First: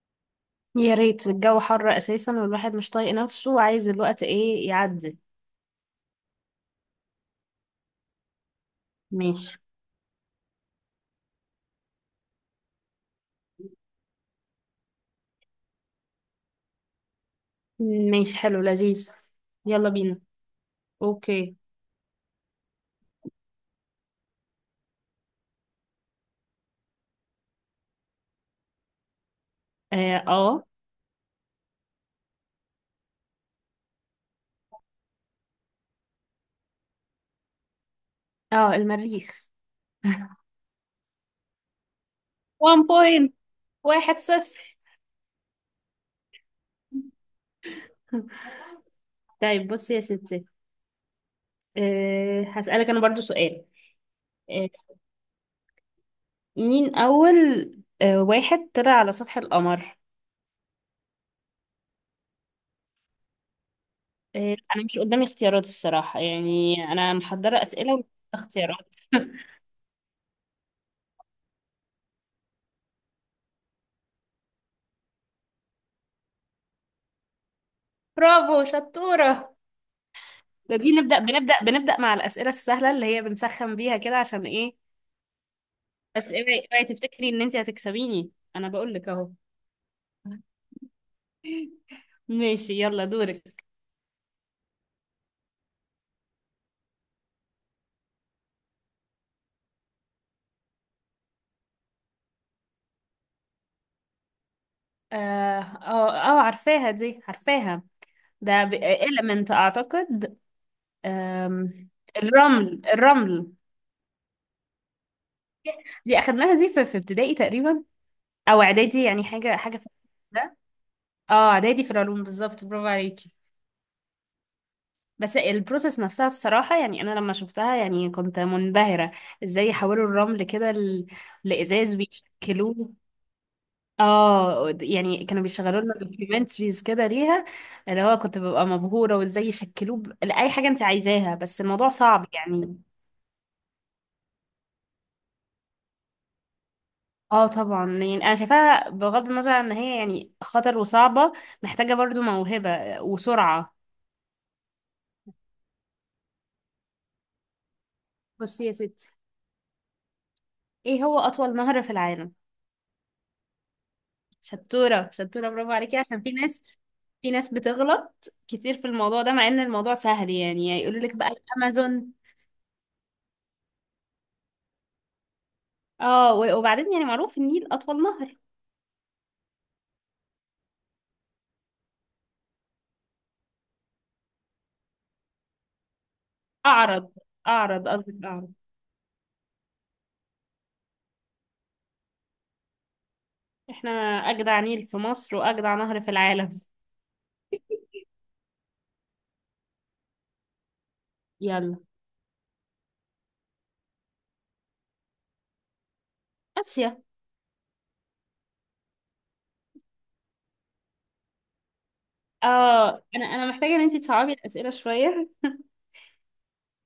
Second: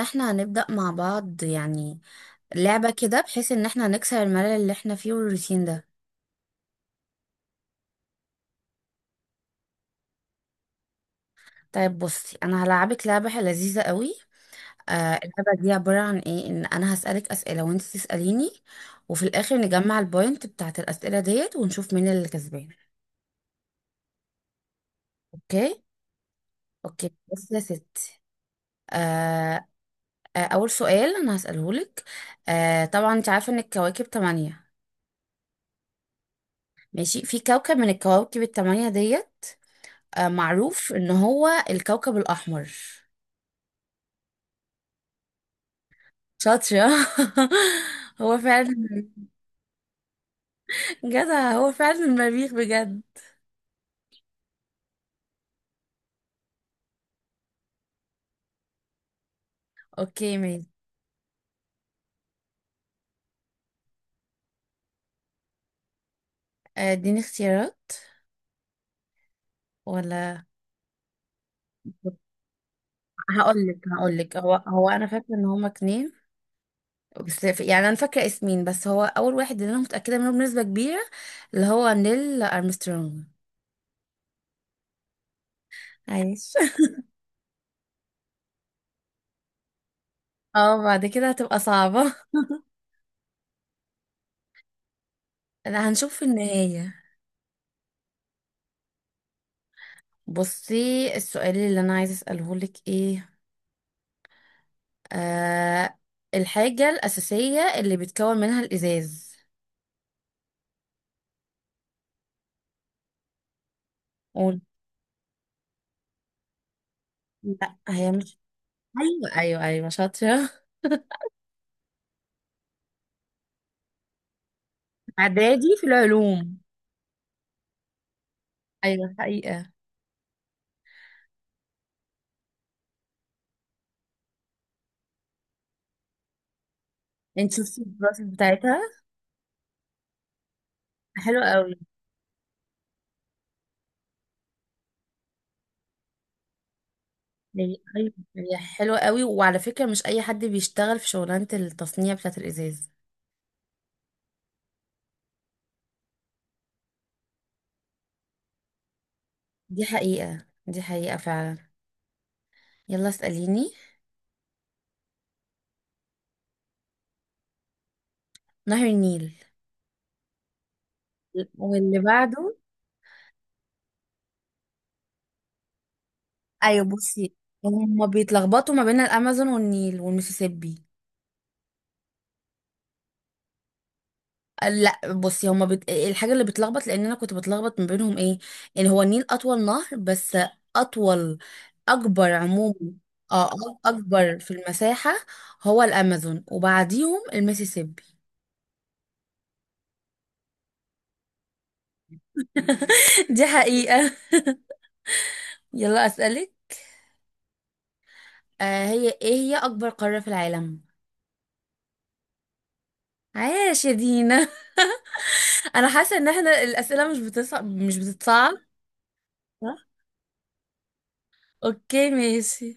احنا هنبدأ مع بعض، يعني لعبة كده، بحيث ان احنا نكسر الملل اللي احنا فيه والروتين ده. يا ريت الجو حر اساسا والواحد مش طايق نفسه وعايز الوقت ايه يعدي. طيب بصي، انا هلعبك لعبة لذيذة قوي. ماشي. اللعبة دي عبارة عن ايه، ان انا هسألك أسئلة وانت تسأليني، وفي الاخر نجمع البوينت بتاعت الأسئلة ديت ونشوف مين اللي كسبان. ماشي حلو لذيذ. اوكي. يلا بينا. اوكي اوكي. بصي يا ستي. آه اول سؤال انا هسأله لك. طبعا انت عارفة ان الكواكب تمانية. اه. آه. ماشي، في كوكب من الكواكب التمانية ديت معروف ان هو الكوكب الاحمر. اه المريخ. شاطرة هو فعلا. 1 بوينت. واحد صفر. جدع، هو فعلا المريخ بجد. طيب بصي يا ستي. أه هسألك انا برضو سؤال. اوكي أه ماشي. مين اول أه واحد طلع على سطح القمر؟ اديني اختيارات ولا؟ أه انا مش قدامي اختيارات الصراحة، يعني انا محضرة هقول لك اسئلة هقول لك هو واختيارات. هو انا فاكره ان هما اتنين. بس يعني انا فاكره اسمين، بس هو اول واحد اللي انا متاكده منه بنسبه كبيره، اللي هو نيل ارمسترونج. برافو شطورة. عايش. ده دي نبدأ بنبدأ مع الأسئلة السهلة اللي هي بنسخن بيها كده عشان ايه. اه، بعد كده هتبقى صعبه. بس اوعي تفتكري ان انت هتكسبيني، انا بقول لك اهو. لا، هنشوف في النهايه. ماشي يلا دورك. بصي، السؤال اللي انا عايزه اساله لك ايه. آه الحاجة الأساسية اللي بيتكون منها الإزاز. اه اه آه، عارفاها دي. ده قول. إليمنت اعتقد. لا آم، هي مش. الرمل أيوة، الرمل. أيوة، أيوة، شاطرة. دي اخدناها دي في ابتدائي تقريبا، او اعدادي، يعني حاجة إعدادي حاجة في في ده. العلوم. اه اعدادي في العلوم بالظبط، برافو أيوة عليكي. حقيقة. بس البروسيس نفسها الصراحة، يعني أنا لما شفتها يعني كنت منبهرة. ازاي يحولوا الرمل كده انت شفتي لإزاز الدراسة بتاعتها؟ ويشكلوه. اه يعني كانوا حلوة بيشغلوا قوي. لنا دوكيومنتريز كده ليها. اللي هو كنت ببقى مبهورة، وازاي يشكلوه لأي حاجة انت عايزاها، بس هي الموضوع أيوة صعب هي يعني. حلوة قوي، وعلى فكرة مش أي حد بيشتغل في شغلانة التصنيع بتاعة الإزاز. اه طبعا، يعني انا شايفاها بغض النظر عن ان هي يعني خطر وصعبة، محتاجة برضو موهبة وسرعة. دي حقيقة، دي حقيقة فعلا. يلا اسأليني. بصي يا ستي، ايه هو أطول نهر في العالم؟ نهر النيل. شطورة شطورة برافو عليكي، واللي عشان في ناس. بعده؟ في ناس بتغلط كتير في الموضوع ده، مع ان الموضوع سهل يعني، أيوة يقول لك بقى بصي، الامازون. هما بيتلخبطوا ما بين الأمازون والنيل والميسيسيبي. اه وبعدين يعني معروف النيل اطول نهر. لا بصي، الحاجه اللي بتلخبط لان انا كنت بتلخبط ما بينهم ايه، ان هو النيل اطول نهر بس. اطول. اكبر عموما. اعرض. اه، اعرض قصدك اكبر اعرض. في المساحه. هو الامازون وبعديهم المسيسيبي. احنا اجدع نيل في مصر واجدع نهر في العالم. دي حقيقه. يلا اسالك. يلا. هي ايه، هي اكبر قاره في العالم؟ اسيا. عاش يا دينا. انا حاسه ان احنا الاسئله مش بتصعب، مش بتتصعب. اه انا محتاجة ان صح؟ انتي تصعبي الاسئلة شوية. اوكي ماشي.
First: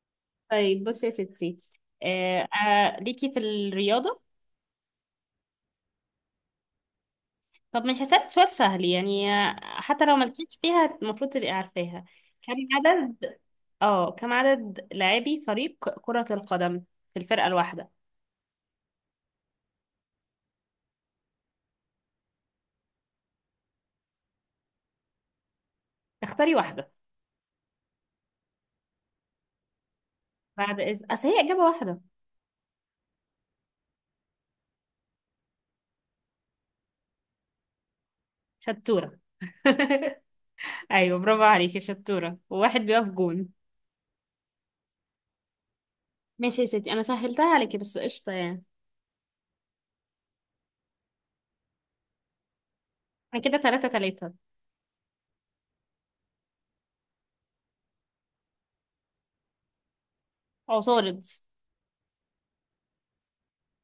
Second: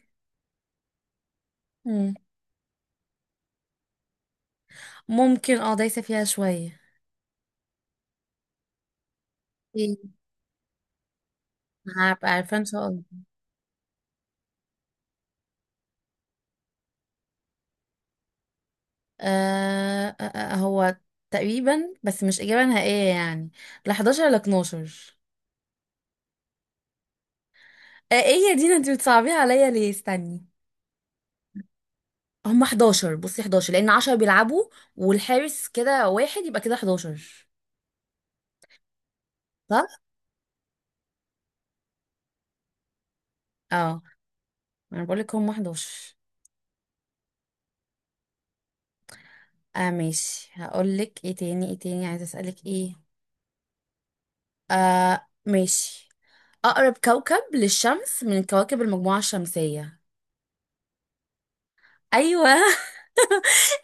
طيب بصي يا ستي. مم. آه آه ليكي في الرياضة. ممكن، اه، دايسه فيها شويه. طب مش هسألك سؤال سهل يعني، ايه؟ حتى لو ملكيش فيها المفروض تبقي عارفاها. هبقى كم عارفه ان شاء الله. عدد اه كم عدد لاعبي فريق كرة القدم في الفرقة الواحدة؟ هو تقريبا، بس مش إجابة نهائية يعني. لا 11 لا 12. اختاري واحدة. ايه يا دينا، انت بتصعبيها عليا ليه، استني. بعد إذن، أصل هي إجابة واحدة. هم 11. بصي 11 لأن 10 بيلعبوا، والحارس كده واحد، يبقى كده 11. شطورة. صح؟ أيوة برافو عليكي شطورة، وواحد بيقف جون. اه، انا بقولك هم 11. ماشي يا ستي، أنا سهلتها عليكي بس، قشطة يعني. اه ماشي، هقولك ايه تاني، ايه تاني عايزة اسألك ايه. أنا كده تلاتة تلاتة. ماشي. أقرب كوكب للشمس من كواكب المجموعة الشمسية؟ عطارد. أيوة.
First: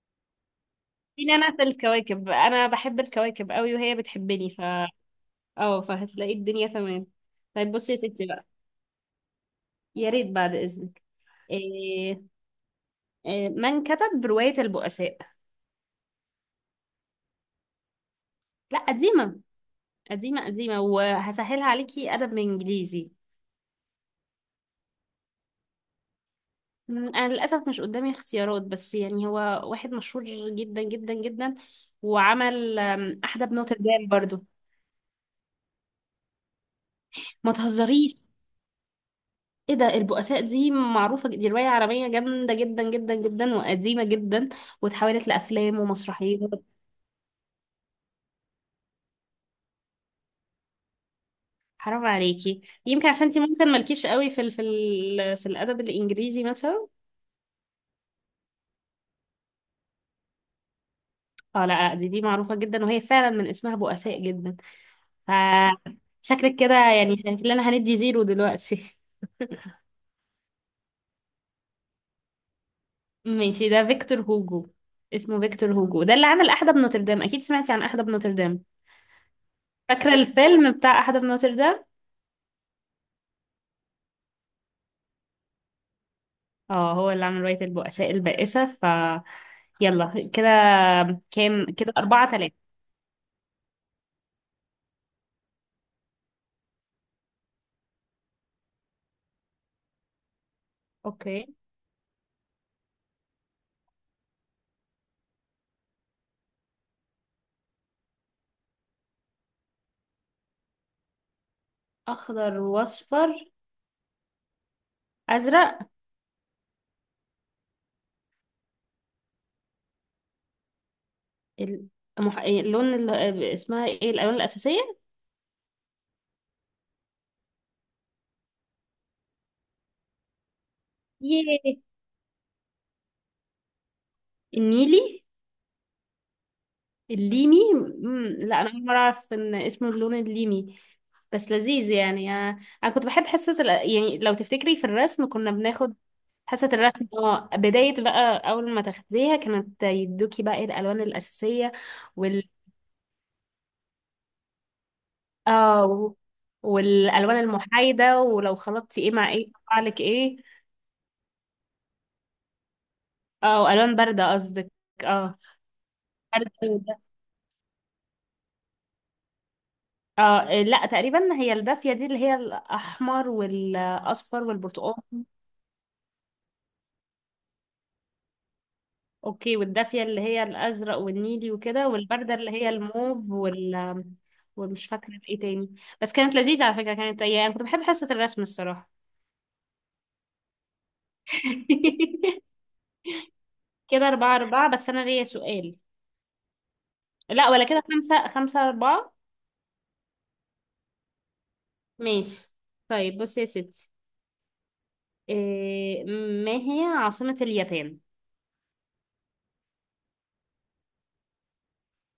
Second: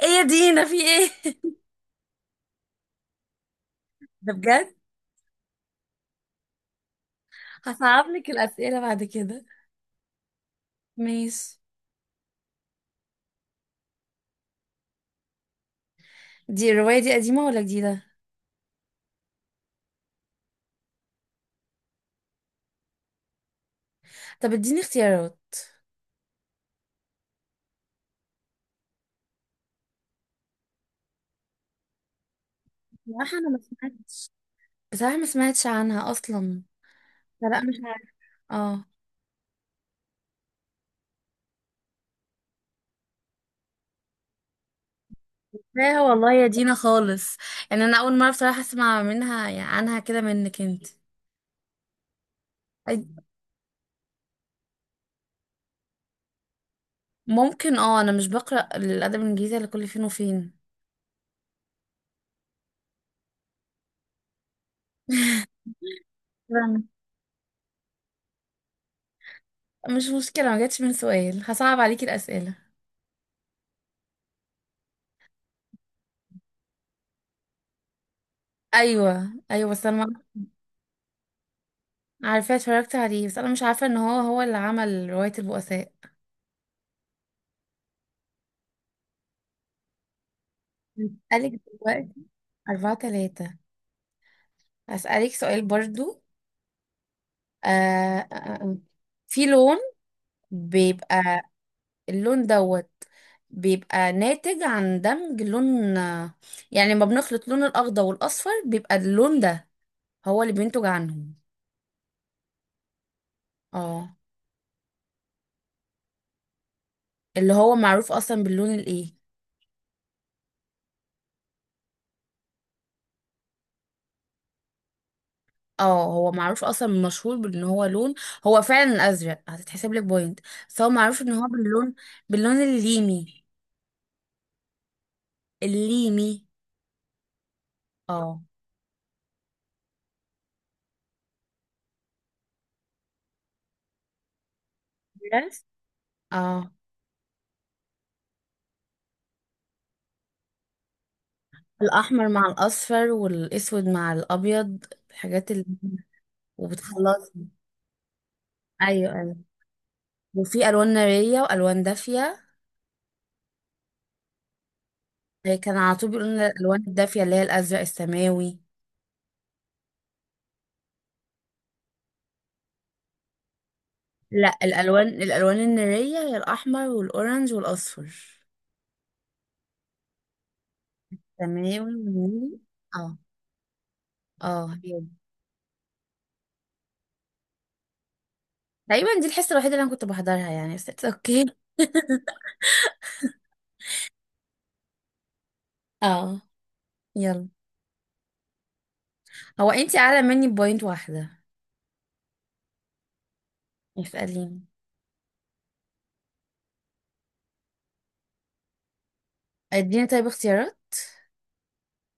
ايه يا دينا، في ايه؟ مين أنا في الكواكب، أنا بحب الكواكب قوي وهي ده بتحبني ف بجد. اه فهتلاقي الدنيا تمام. طيب بصي يا هصعب ستي لك بقى. الأسئلة بعد كده. يا ريت بعد إذنك. ماشي. إيه إيه من كتب رواية البؤساء؟ دي الرواية دي قديمة ولا جديدة؟ لا قديمة. قديمة وهسهلها عليكي، أدب من إنجليزي. طب اديني اختيارات. أنا للأسف مش قدامي اختيارات، بس يعني هو واحد مشهور جدا جدا جدا، وعمل بصراحة أنا أحدب ما نوتردام سمعتش. برضو. بصراحة ما سمعتش عنها أصلا. لا، ما لا، مش عارفة. تهزريش. اه ايه ده، البؤساء دي معروفة، دي رواية عالمية جامدة جدا جدا جدا وقديمة جدا، واتحولت لأفلام لا والله ومسرحيات. يا دينا خالص. يعني أنا أول مرة بصراحة أسمع منها، يعني عنها كده منك أنت. حرام عليكي، يمكن أي- عشان انتي ممكن مالكيش قوي في الأدب الإنجليزي مثلا. ممكن، اه، أنا مش بقرأ الأدب الإنجليزي إلا كل فين وفين. اه لا لا، دي معروفة جدا، وهي فعلا من اسمها بؤساء جدا. ف شكلك كده شكراً. يعني شايف لنا هندي زيرو دلوقتي. مش مشكلة، ما جاتش من سؤال. هصعب عليكي الأسئلة. ماشي، ده فيكتور هوجو. اسمه فيكتور هوجو، ده اللي عمل أحدب نوتردام، أكيد سمعتي عن أحدب نوتردام. أيوة أيوة بس أنا فاكرة الفيلم بتاع أحدب نوتردام. عارفاه، اتفرجت عليه، بس أنا مش عارفة إن هو هو اللي عمل رواية البؤساء. اه هو اللي عمل رواية البؤساء البائسة ف يلا كده. هسألك كام كده، دلوقتي. أربعة تلاتة. أربعة تلاتة. هسألك سؤال برضو. آه آه، آه. في لون بيبقى، اوكي. اللون دوت بيبقى ناتج عن دمج لون، يعني لما بنخلط لون الأخضر والأصفر بيبقى اللون ده هو اللي بينتج عنهم. أخضر وأصفر. اه، أزرق. اللي هو معروف أصلا باللون الإيه؟ ال- المح... اللون اللي اسمها ايه، الألوان الأساسية. اه، هو معروف اصلا مشهور بان هو لون. هو فعلا الازرق، هتتحسب لك بوينت. بس هو معروف ان هو ياه. باللون الليمي. النيلي. الليمي. الليمي. مم. اه لا انا اول مره اعرف ان اسمه اللون الليمي. بس لذيذ يعني انا، انا كنت بحب حصه ال... يعني لو تفتكري في الرسم كنا بناخد حصه اه الرسم. اه بدايه بقى، اول ما تاخديها كانت يدوكي بقى إيه الالوان الاساسيه الأحمر وال مع الأصفر، والأسود مع الأبيض. الحاجات اللي اه وبتخلص. والالوان المحايده، ولو خلطتي ايه أيوة مع أيوة. ايه يطلع لك ايه. وفي ألوان نارية وألوان دافية. اه والوان بارده قصدك. اه هي كان على طول بيقولوا لنا بارده الألوان وده. الدافية اللي هي الأزرق السماوي. اه لا تقريبا، هي الدافيه دي اللي هي الاحمر والاصفر لا، والبرتقال. الألوان النارية هي الأحمر والأورنج والأصفر. اوكي، والدافية اللي هي الازرق والنيلي سماوي وكده، والبردة اللي والنيلي. هي اه. الموف وال اه ومش هي دي. فاكرة ايه تاني. بس كانت لذيذة على فكرة، كانت يعني كنت بحب حصة الرسم الصراحة. تقريبا دي الحصة الوحيدة اللي أنا كنت بحضرها يعني، بس it's اوكي. كده أربعة أربعة، بس أنا ليا سؤال. اه يلا. لا ولا كده، خمسة خمسة أربعة. هو انتي أعلى مني بوينت واحدة. ماشي. طيب بصي يا ستي. اسأليني. إيه، ما هي عاصمة اليابان؟ اديني طيب اختيارات.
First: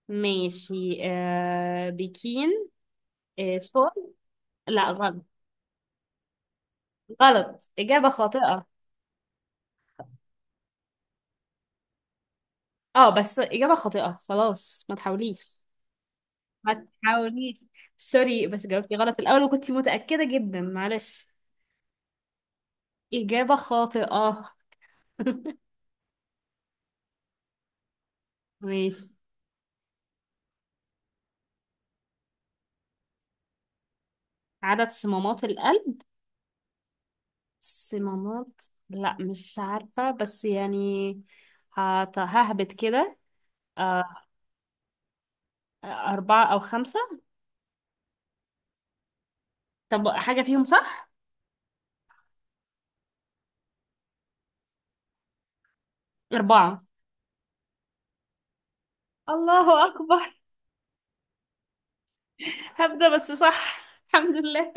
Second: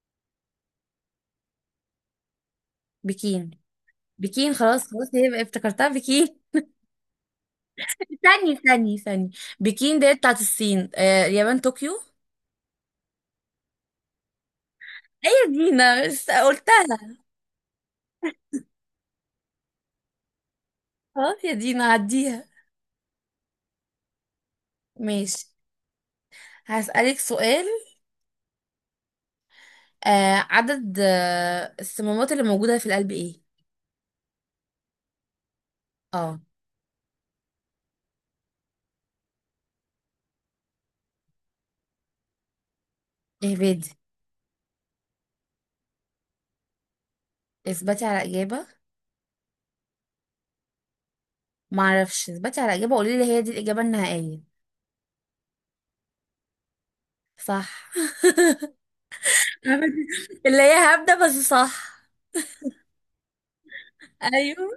ماشي. آه بكين. بكين. إيه سول. بكين خلاص، لا خلاص، غلط. هي افتكرتها بكين. غلط، إجابة ثاني، خاطئة. ثاني، ثاني. بكين ديت بتاعت الصين، اليابان طوكيو. اه بس إجابة خاطئة خلاص، ما ايه تحاوليش. دينا بس ما قلتها. تحاوليش. سوري بس جاوبتي غلط الأول وكنتي متأكدة جدا، معلش. خلاص يا دينا عديها. إجابة خاطئة. ماشي. هسألك سؤال. ماشي. عدد الصمامات اللي موجودة في القلب ايه؟ عدد صمامات القلب. اه. صمامات. لا مش عارفة، بس يعني ههبط كده. اهبدي. آه، أربعة أو خمسة. اثبتي على إجابة. طب حاجة فيهم صح؟ معرفش، اثبتي على إجابة، قولي لي هي دي الإجابة النهائية. أربعة. صح. الله أكبر. اللي هي هبدة بس صح. هبدأ بس صح. الحمد ايوه، لله.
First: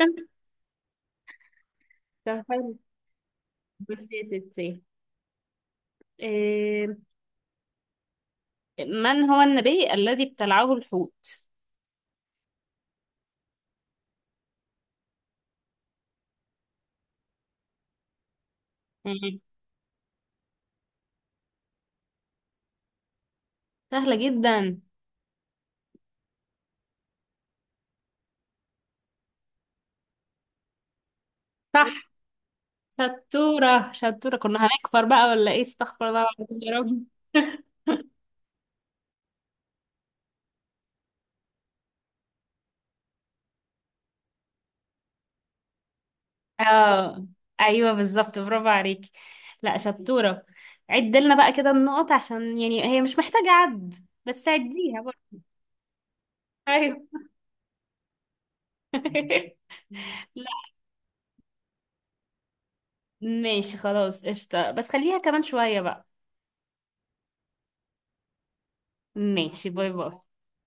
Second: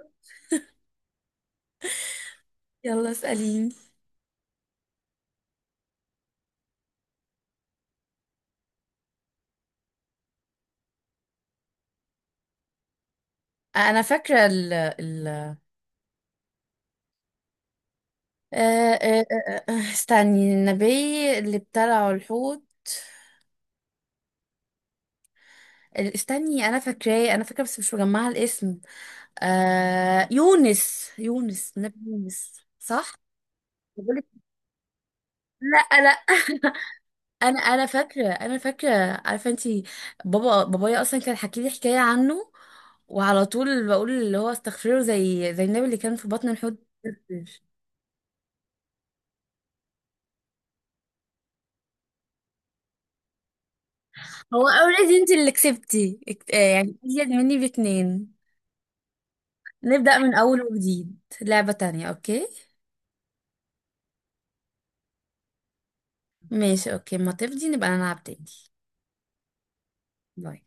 طب حلو. يلا اسأليني. بس يا ستي، آه، من هو النبي الذي ابتلعه الحوت؟ انا فاكره ال ال آه، آه، آه، آه، استني، النبي اللي ابتلعه الحوت. سهلة جدا. استني، انا فاكراه، انا فاكره، بس مش مجمعه الاسم. يونس، يونس، نبي صح. يونس، صح. شطورة بقولك شطورة، كنا هنكفر بقى ولا ايه، لا، لا. استغفر الله العظيم يا رب. انا فاكره، انا فاكره. عارفه انتي، بابا بابايا اصلا كان حكي لي حكايه عنه، وعلى طول بقول اللي هو استغفره زي النبي اللي كان في بطن الحوت. اه ايوه بالظبط، برافو عليكي. لا شطورة. عد لنا بقى كده النقط، عشان يعني هي مش محتاجة عد، بس هو عديها اوريدي انتي برضه. اللي كسبتي يعني ايوه. ازيد مني باتنين. نبدأ من لا أول وجديد لعبة تانية، أوكي؟ ماشي خلاص قشطة، بس خليها كمان شوية بقى. ماشي أوكي، ما تفضي نبقى نلعب تاني. ماشي. باي باي. باي.